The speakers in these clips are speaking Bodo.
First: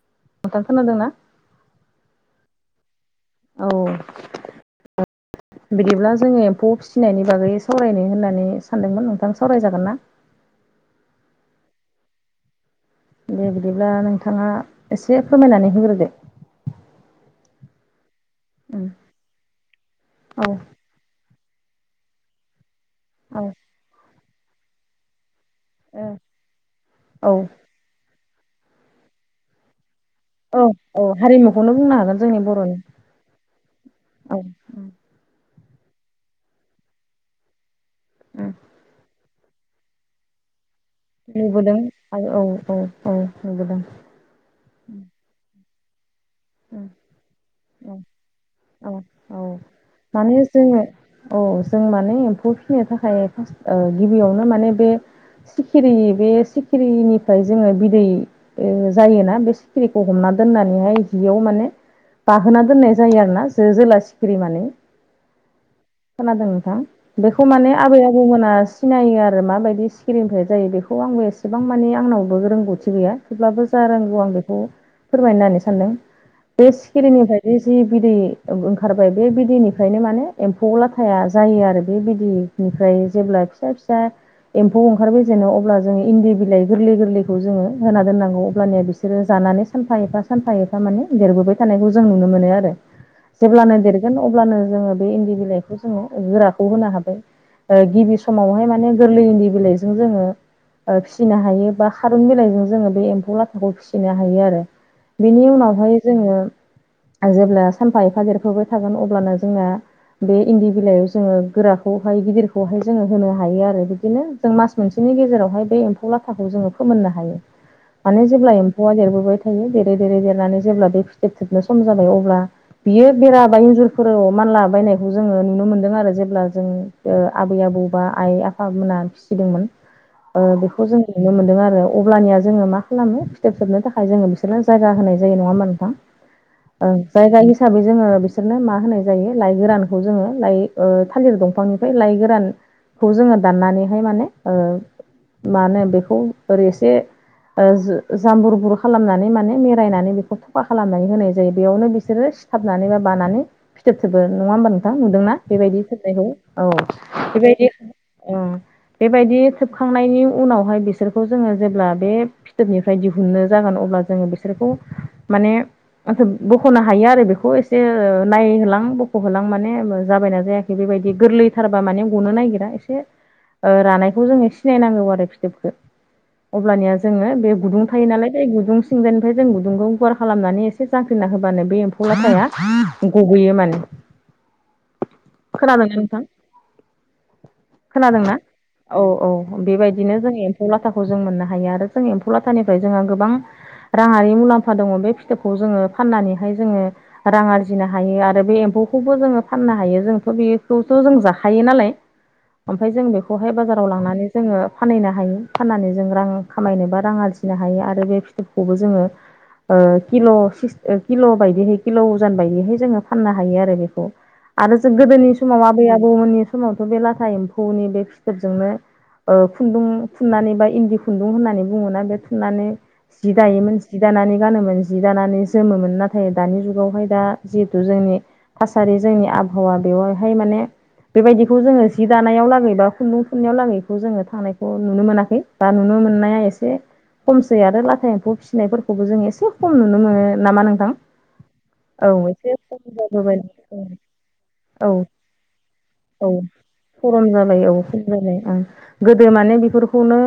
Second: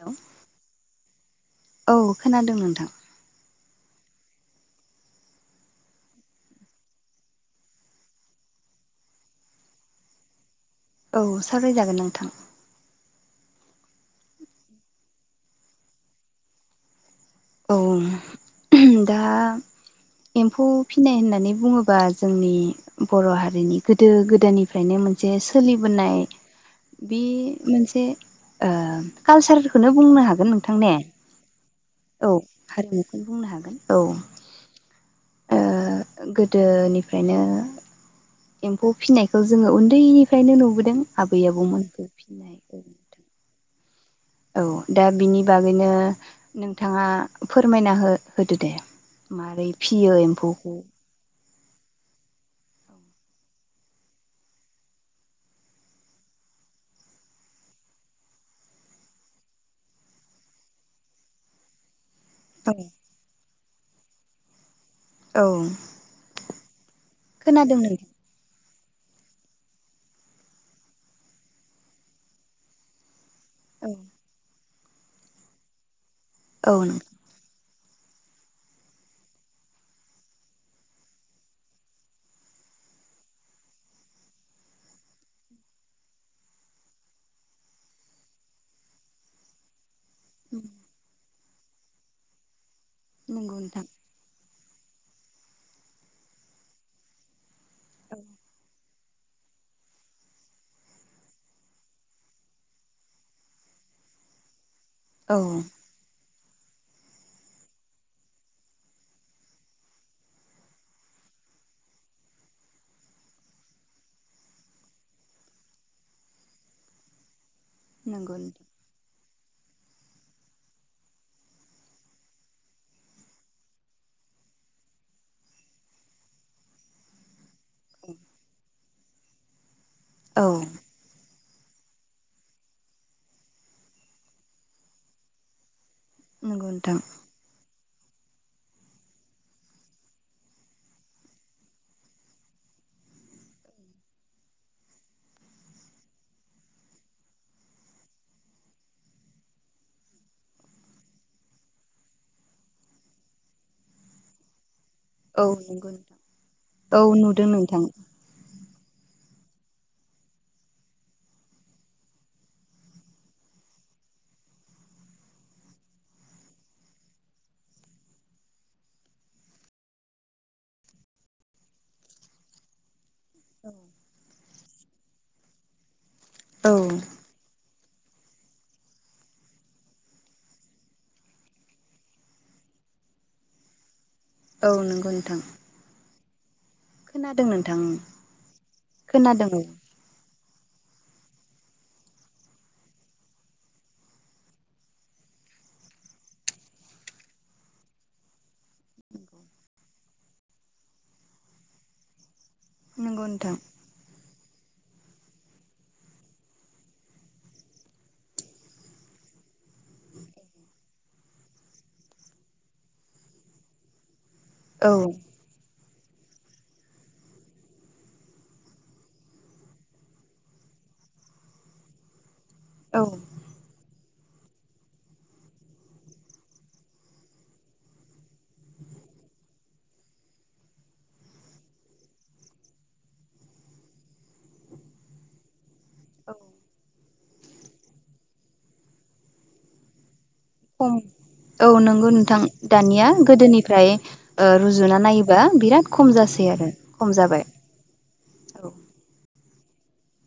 हेल' नोंथां खोनादोंना? औ खोनादों नोंथां। औ बिदिब्ला जोङो एम्फौ फिसिनायनि बागै सावरायनो होननानै सानदोंमोन नोंथां सावरायजागोन ना? [inaudible] औ सावरायजागोन नोंथां। दे बिदिब्ला नोंथाङा एसे फोरमायनानै होग्रोदो। औ उम दा औ एम्फौ फिनाय होननानै बुङोबा जोंनि बर' औ हारिनि गोदो गोदायनिफ्रायनो मोनसे सोलिबोनाय बे औ मोनसे कालसारफोरखोनो औ औ हारिमुखौनो बुंनो हागोन। औ जोंनि बर'नि हारिमुखौनो बुंनो हागोन औ ओ गोदोनिफ्रायनो एम्फौ फिनायखौ जोङो उन्दैनिफ्रायनो नुबो दों आरो औ औ औ नुबोदों। औ दा बिनि बागैनो नोंथाङा फोरमायना हो होदो दे। औ औ मारै फिसियो माने एम्फौखौ जोङो औ जों माने एम्फौ फिसिनो थाखाय फार्स्ट गिबियावनो माने बे सिखिरि बे सिखिरिनिफ्राय जोङो बिदै ओ जायोना बे सिखिरिखौ हमना दोननानैहाय जियाव माने बाहोना दोननाय जायो आरोना जो जोला सिखिरि मानै औ बेखौ माने खोनादों आबै नोंथां आबौमोना सिनायो आरो माबादि सिकिरिनिफ्राय जायो बेखौ आंबो एसेबां मानिे आंनावबो रोंगौथि गैया। थेब्लाबो जा रोंगौ आं बेखौ फोरमायनो होननानै सानदों बे औ नोंथां सिकिरिनिफ्रायदि जि बिदै ओंखारबाय बे बिदैनिफ्रायनो माने एम्फौ लाथाया जायो आरो बे बिदै ओमफ्राय जेब्ला फिसा फिसा एम्फौ ओंखारबोजेनो अब्ला जोङो इन्दि बिलाइ गोरलै गोरलैखौ जोङो होना दोननांगौ अब्लानिया बिसोरो जानानै सान फा एबा सानफा एफा माने देरबोबाय थानायखौ जों नुनो मोनो आरो नंगौ जेब्लानो नोंथां देरगोन अब्लानो जोङो बे इन्दि बिलाइखौ जोङो गोराखौ होनो हाबाय। ओ गिबि समावहाय माने गोरलै इनदि बिलाइजों जोङो ओ फिसिनो हायो बा खारुं बिलाइजों जोङो बे एम्फौ लाथाखौ फिसिनो हायो आरो। औ बिनि उनाव जोङो जेब्ला सानफा एफा देरबोबाय थागोन अब्लानो जोंना बे इन्दि बिलाइयाव जोङो गोराखौहाय गिदिरखौहाय जोङो होनो हायो आरो बिदिनो जों मास मोनसे नि गेजेरावहाय बे एमफौ लाथाखौ जोङो फोमोननो हायो। माने नंगौ जेब्ला नोंथां एम्फौआ देरबोबाय थायो देरै देरै देरनानै जेब्ला बे फिथोब थोबनो सम जाबाय अब्ला बियो बेराबा इन्जुरफोराव मानला बायनायखौ जोङो नुनो मोनदों आरो जेब्ला जों ओ आबै आबौ बा आइ आफामोना फिसिदोंमोन औ बेखौ जों नुनो मोनदों आरो अब्लानिया जोङो मा खालामो फिथोब थोबनो थाखाय जोङो बिसोरनो जायगा होनाय जायो नङा होनबा नोंथां? नंगौ औ नोंथां जायगा हि साबै जोङो बिसोरनो मा होनाय जायो लाइ गोरानखौ जोङो लाइ थालिर दंफांनिफ्राय लाइ गोरान खौ जोङो दाननानैहाय माने मा होनो बेखौ ओरै एसे ओ जाम्बुर बुर खालामनानै माने मेरायनानै बेखौ थखा खालामनानै होनाय जायो बेयावनो बिसोरो सिथाबनानै बा बानानै फिथोब थोबो नङा होमबा नोंथां? नुदोंना औ बेबायदि नंगौ नोंथां होनायखौ औ नुदों बेबायदि नोंथां औ बेबायदि थोबखांनायनि उनावहाय बिसोरखौ जोङो जेब्ला बे फिथोबनिफ्राय दिहुननो जागोन अब्ला जोङो बिसोरखौ माने बख'नो हायो आरो बेखौ एसे नायहोलां बख'होलां माने जाबायना जायाखै बेबाय बायदि गोरलैथारबा माने गनो नागिरा एसे ओ रानायखौ जोङो सिनायनांगौ आरो फिथोबखौ औ अब्लानिया जोङो बे गुदुं थायो नालाय बे गुदुं थिंजानिफ्राय जों गुदुंखौ गार खालामनानै एसे जांख्रिना होबानो बे एम्फौ लाथाया गबोयो माने औ नंगौ नोंथां खोनादोंना नोंथां खोनादों नोंथां खोनादोंना औ औ बेबायदिनो जोंनि एम्फौ लाथाखौ जों मोननो हायो आरो जों एम्फौ लाथानिफ्राय जोंहा गोबां राङारि मुलाम्फा दङ बे फिथोबखौ जोङो फाननानैहाय जोङो रां आरजिनो हायो आरो बे एम्फौखौबो जोङो फाननो हायो जोंथ' बेखौथ' जों जाखायो नालाय ओमफ्राय जों नंगौ बेखौहाय नोंथां बाजाराव लांनानै जोङो फानहैनो हायो फाननानै जों रां खामायनोबा रां आरजिनो हायो आरो बे फिथोबखौबो जोङो ओ किल' किल' बायदिहै किल' अजान बायदिहै जोङो फाननो हायो आरो बेखौ आरो औ जों गोदोनि समाव आबै आबौमोननि समावथ' बे लाथा एम्फौनि बे फिथोबजोंनो ओ खुन्दुं थुननानै बा इन्दि खुन्दुं होननानै बुङोना बे नानै औ जि दायोमोन जि दानानै गानोमोन जि दानानै जोमोमोन नाथाय दानि जुगावहाय दा जिहेथु जोंनि थासारि जोंनि आबहावा बेवहाय माने बेबायदिखौ जोङो जि दानायाव लागै बा खुन्दुं थुननायाव लागैखौ जोङो थांनायखौ नुनो मोनाखै दा नुनो औ मोननाया एसे खमसै आरो लाथा एम्फौ फिसिनायफोरखौबो जों एसे खम नुनो मोनो नामा खम नोंथां औ नंगौ नोंथां एसे खम दानिया जाबोबाय गोदोनिफ्राय रुजुना ओ नायोबा बिराद खम जासै आरो खम खरम जाबाय जालायाव [unintelligible] आं औ गोदो माने बि फोरखौनो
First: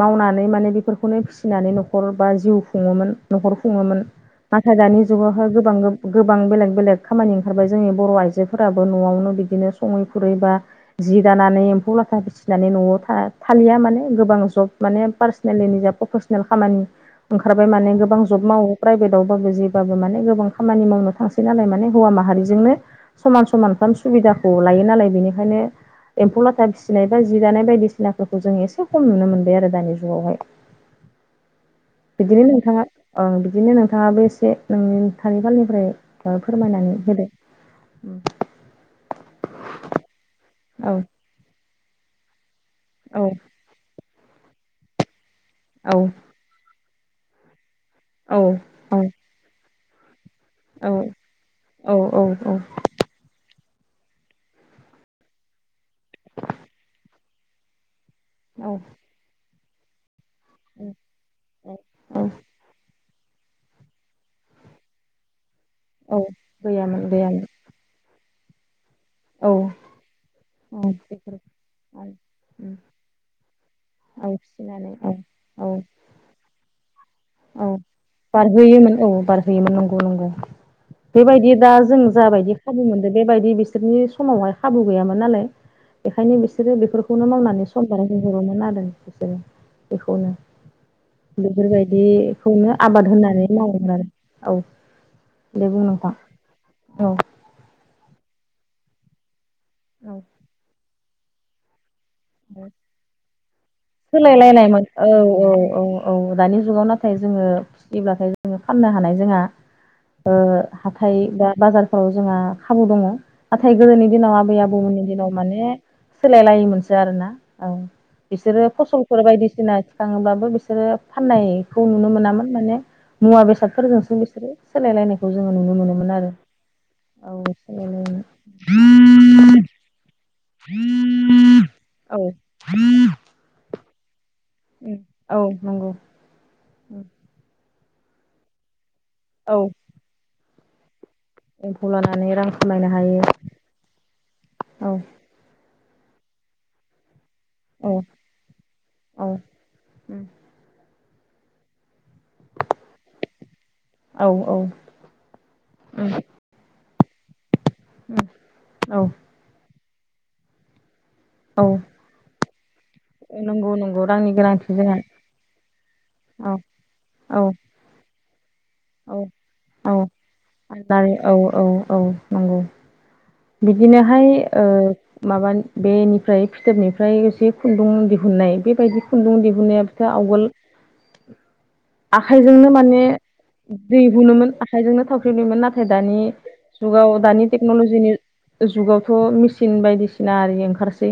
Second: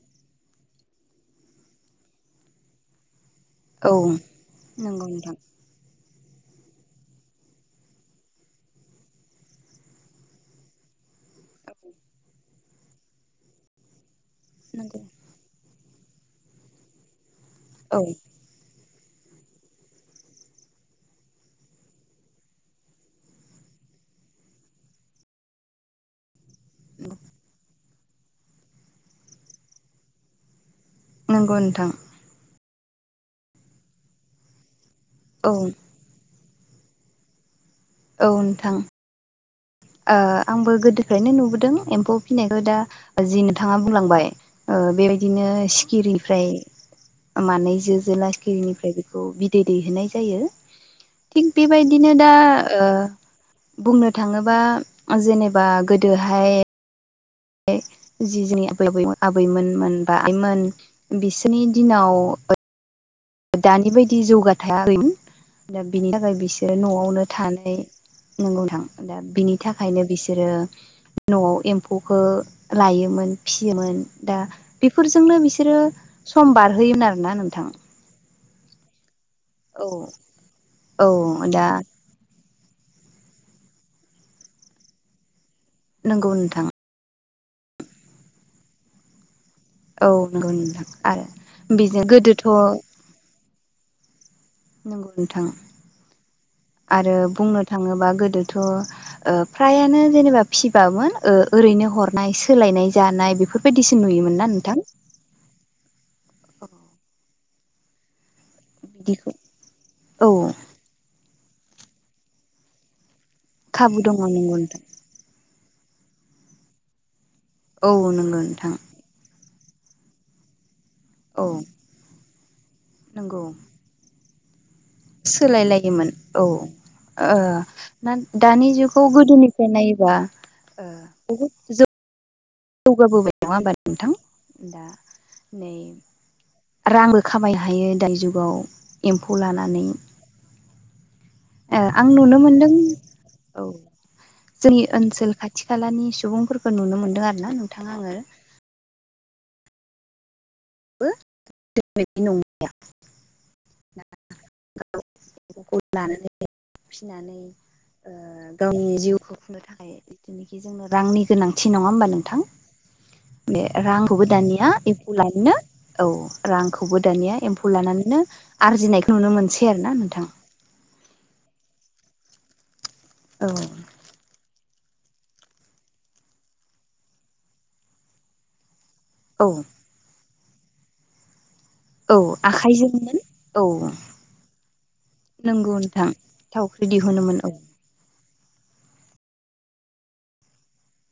मावनानै माने बेफोरखौनो फिसिनानै न'खर बा जिउ खुङोमोन न'खर औ खुङोमोन नाथाय दानि नंगौ नोंथां जुगावहाय गोबां गोबां बेलेग बेलेग खामानि ओंखारबाय जोंनि बर' आइजोफोराबो न'आवनो बिदिनो सङै खुरै बा जि दानानै एम्फौ लाथा फिसिनानै न'आव था थालिया माने गोबां जब नंगौ माने पार्सनेलि निजा प्रफेसनेल खामानि ओंखारबाय माने औ गोबां जब मावो प्राइभेटआवबाबो जेबाबो माने गोबां खामानि मावनो थांसै नालाय माने हौवा माहारिजोंनो समान समान सुबिदाखौ लायो नालाय बेनिखायनो एम्फौ लाथा फिसिनाय बा जि दानाय बायदिसिनाफोरखौ जों एसे खम नुनो मोनबाय आरो दानि जुगावहाय नंगौ नोंथां बिदिनो नोंथाङा ओ बिदिनो नोंथाङाबो एसे नोंथांनि औ फालनिफ्राय फोरमायनानै होदो औ नोंथां आंबो औ गोदोफ्रायनो नुबोदों एम्फौ फिनायखौ दा औ जि नोंथाङा बुंलांबाय बेबायदिनो औ सिखिरिफ्राय मानै जो औ जोनखिरिनिफ्राय बेखौ बिदै दैहोनाय जायो। औ थिग बेबायदिनो दा ओ बुंनो थाङोबा जेनेबा गोदोहाय जि जोंनि औ आबै आबौमोन आबैमोनमोन। बा आइमोन बिसोरनि दिनाव औ दानि बायदि जौगाथायाखैमोन दा बिनि औ थाखाय बिसोरो गैयामोन न'आवनो गैयामोन थानाय नोंगौ नोंथां दा औ बिनि थाखायनो बिसोरो औ बेफोर न'आव एम्फौखो लायोमोन फिसियोमोन। औ दा फिसिनानै औ बेफोरजोंनो औ बिसोरो सम बारहोयोमोन आरोना नोंथां औ बारहोयोमोन औ बारहोयोमोन औ नंगौ नंगौ बेबायदि दा जों जा बायदि खाबु मोनदों बेबायदि बिसोरनि समावहाय खाबु गैयामोन नालाय नंगौ बेखायनो नोंथां बिसोरो बेफोर बेखौनो मावनानै सम बारहोहरोमोन आरो बिसोर औ नंगौ नोंथां आरो बे बेखौनो आबाद होननानै मावोमोन आरो औ नंगौ नोंथां दे बुं नोंथां आरो औ बुंनो थाङोबा गोदोथ' ओ फ्रायानो जेनेबा फिसिबामोन ओ ओरैनो हर नाय सोलायनाय जानाय बेफोरबायदिसो नुयोमोन ना नोंथां सोलायलायनायमोन औ औ औ औ दानि जुगाव नाथाय जोङो फिसिब्लाथाय फाननो हानाय बिदिखौ जोंहा औ ओ हाथाय बा बाजारफोराव जोंहा खाबु दङ नाथाय खाबु गोदोनि दङ दिनाव आबै नंगौ नोंथां आबौमोननि दिनाव माने सोलायलायोमोनसो आरोना औ नंगौ बिसोरो नोंथां फसलफोर बायदि सिना थिखाङोब्लाबो बिसोरो औ फाननायखौ नुनो मोनामोन माने मुवा नंगौ बेसादफोरजोंसो बि सोलायलायोमोन औ औ ओ ना सोलायलायोमोन दानि जुगाव गोदोनिफ्राय नायोबा ओ बहुद जौगाबोबाय नङा होमबा नोंथां दा औ उम औ नै नंगौ उम रांबो खामायनो हायो दानि जुगाव एम्फौ औ लानानै ओ एम्फौ आं लानानै नुनो रां मोनदों खामायनो हायो औ जोंनि औ ओनसोल खाथि खालानि सुबुंफोरखौ नुनो मोनदों आरो ना नोंथां औ आङो औ उम बो [unintelligible] बिदि नंलिया औ औ उम [unintelligible] फिसिनानै ओ गावनि औ जिउखौ खुंनो थाखाय जिथुनोखि जोंनो रांनि औ गोनांथि नङा होमबा नोंथां बे नंगौ नंगौ रांखौबो रांनि दानिया गोनांथि जोंहा एफुलायनो औ रांखौबो दानिया औ एम्फौ लानानैनो आरजिनायखौ औ नुनो मोनसै आरोना औ नोंथां औ औ औ नांगौ औ बिदिनोहाय ओ माबा बेनिफ्राय फिथोबनिफ्राय एसे खुन्दुं दिहुननाय बेबायदि खुन्दुं औ दिहुननायाबोथ' आवगोल औ आखाइजोंनो माने आखाइजोंमोन औ दै हुनोमोन आखाइजोंनो थावख्रि बुयोमोन नंगौ नाथाय नोंथां दानि थावख्रि जुगाव दिहुनोमोन दानि औ टेक्न'ल'जिनि जुगावथ' मेचिन बायदिसिना आरि ओंखारसै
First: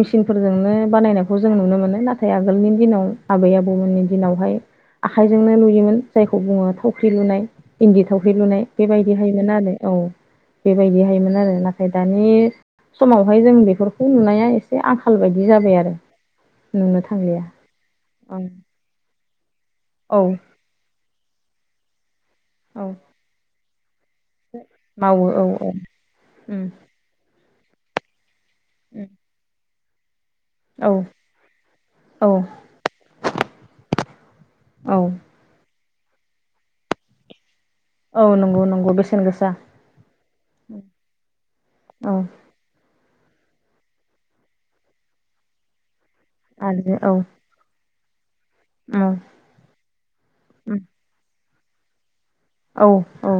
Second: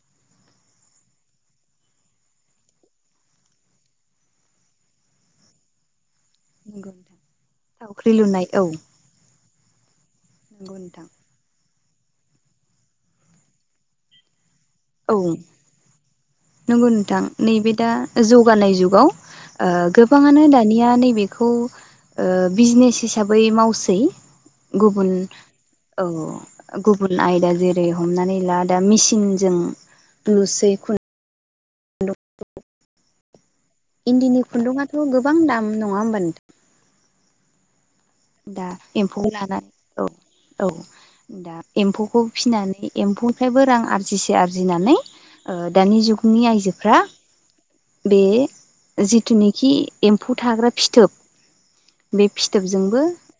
मेसिनफोरजोंनो बानायनायखौ जों नुनो मोनो नाथाय आगोलनि दिनाव आबै आबौमोननि दिनावहाय आखाइजोंनो लुयोमोन जायखौ बुङो नंगौ थावख्रि नोंथां लुनाय इन्दि थावख्रि लुनाय बेबायदिहायोमोन आरो औ नंगौ नोंथां बेबायदिहायमोन आरो नाथाय दानि समावहाय जों बेफोरखौ नुनाया एसे औ आंखाल बायदि जाबाय आरो नंगौ नोंनो नोंथां थांलिया नैबे दा औ जौगानाय जुगाव ओ औ गोबाङानो दानिया नैबेखौ ओ औ बिजनेस हिसाबै मावसै गुबुन मावो औ औ उम गुबुन आयदा जे रै हमनानै ला दा मेसिनजों नुसै खुन्दुं औ औ इन्दिनि औ खुन्दुङाथ' गोबां दाम नङा होमबा नोंथां औ नंगौ दा नंगौ बेसेन एम्फौ गोसा लानानै औ औ दा औ एम्फौखौ फिसिनानै एम्फौनिफ्रायबो रां आरजिसे आरजिनानै दानि जुगनि आरो आइजोफ्रा औ बे जिथुनाखि एम्फौ थाग्रा फिथोब बे औ फिथोबजोंबो औ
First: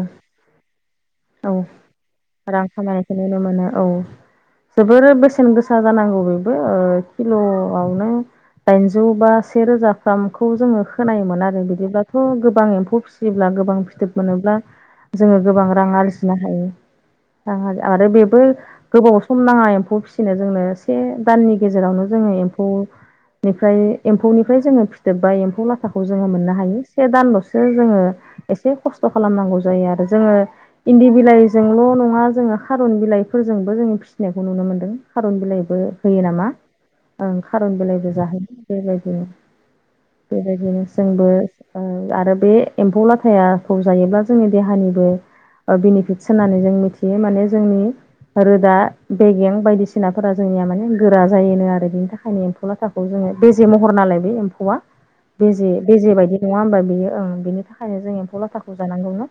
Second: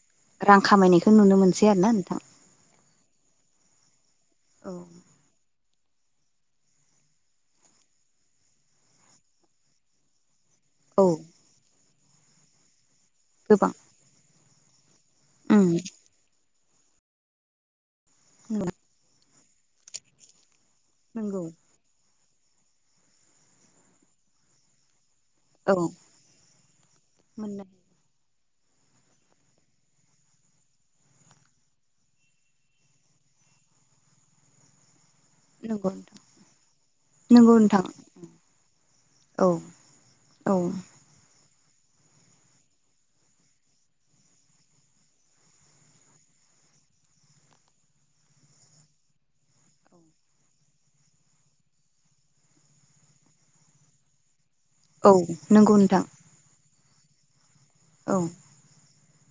रां खामायनायखौ नुनो औ मोनसै आरोना नोंथां। रां खामायनायखौ नुनो मोनो औ जोबोर बेसेन गोसा गोसा जानांगौ बेबो किल'आवनो दाइनजौ बा से रोजाफ्राम खौ जोङो औ खोनायोमोन आरो बिदिब्लाथ' गोबां एम्फौ फिसियोब्ला गोबां फिथोब मोनोब्ला जोङो उम गोबां रां आरजिनो हायो रां आरो बेबो गोबाव सम नाङा एम्फौ फिसिनो जोंनो से नंगौ दाननि गेजेरावनो जोंनि‌ एम्फौ एम्फौ निफ्राय जोब्बा एम्फौ औ लाथाखौ जोङो मोननो हायो से दानल'सो मोननो जोङो एसे खस्थ' खालामनांगौ जायो आरो जोङो इन्दि बिलाइजोंल' नङा जोङो खारुन बिलाइफोरजोंबो जोङो फिसिनायखौ नुनो मोन्दों। खारुन बिलाइबो नंगौ नोंथां होयो नामा ओं नंगौ खारुन नोंथां बिलाइबो जाहोयो। बेबायदिनो औ औ बेबायदिनो जोंबो आरो बे एम्फौ लाथायाखौ जायोब्ला जोंनि देहानिबो बेनिफिट्स होननानै जों मिथियो माने जोंनि रोदा बेगें बायदिसिनाफोरा जोंनिया माने गोरा जायोनो आरो बिनि थाखायनो एम्फौ लाथाखौ जों बेेजे महर नालाय बे एम्फौवआ औ बेे नंगौ नोंथां बेजे बायदि नङा होनोमबा बेयो ओं बिनि थाखायनो जों औ एम्फौ लाथाखौ जानांगौनो।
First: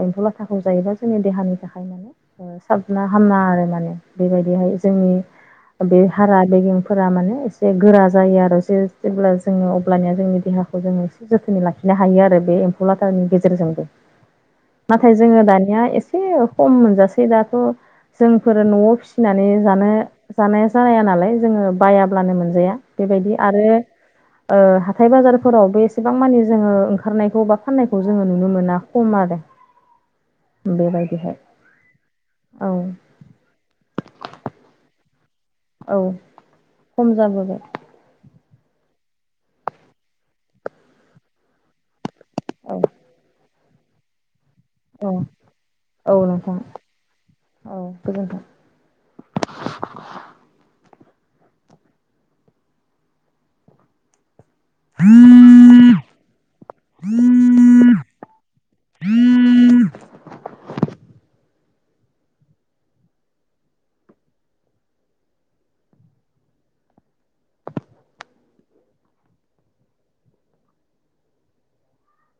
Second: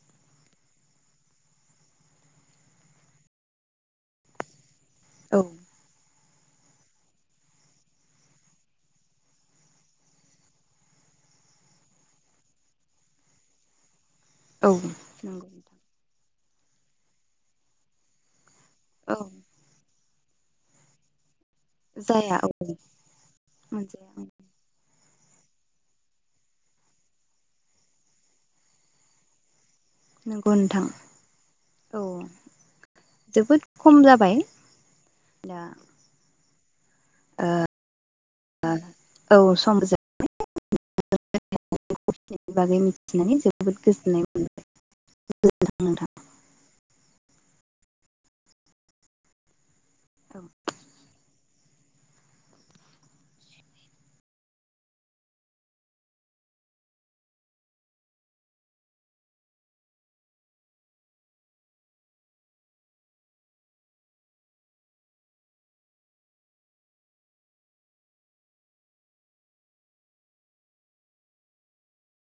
आंथ' ला थाखखौ जायोबा जोंनि देहानि थाखाय माने साबना हामना आरो माने बेबायदिहाय जोंनि औ बे हारा बेगेंफोरा माने एसे गोरा जायो आरो जे जेब्ला जोङो अब्लानिया जोंनि देहाखौ जोङो से जोथोनै लाखिनो हायो आरो बे एम्फौ लाथानि गेजेरजोंबो औ नाथाय जोङो नंगौ नोंथां दानिया एसे खम मोनजासै दाथ' जों फोर न'आव औ फिसिनानै जानो जानाया जानाया जाया नालाय। जोङो बायाब्लानो जाया औ मोनजाया बेबायदि आरो मोनजाया ओ हाथाय बाजारफोरावबो एसेबां मानि जोङो ओंखारनायखौ बा फाननायखौ जोङो नुनो मोना खम आरो। नंगौ नोंथां बेबायदिहाय औ औ जोबोद खम जाबाय। दा औ खम जाबोबाय। औ सम जाबाय [unintelligible] औ बागै मिथिनानै जोबोद गोजोननाय मोन औ औ नोंथां औ गोजोनथों। [inaudible] [inaudible] [inaudible] [inaudible]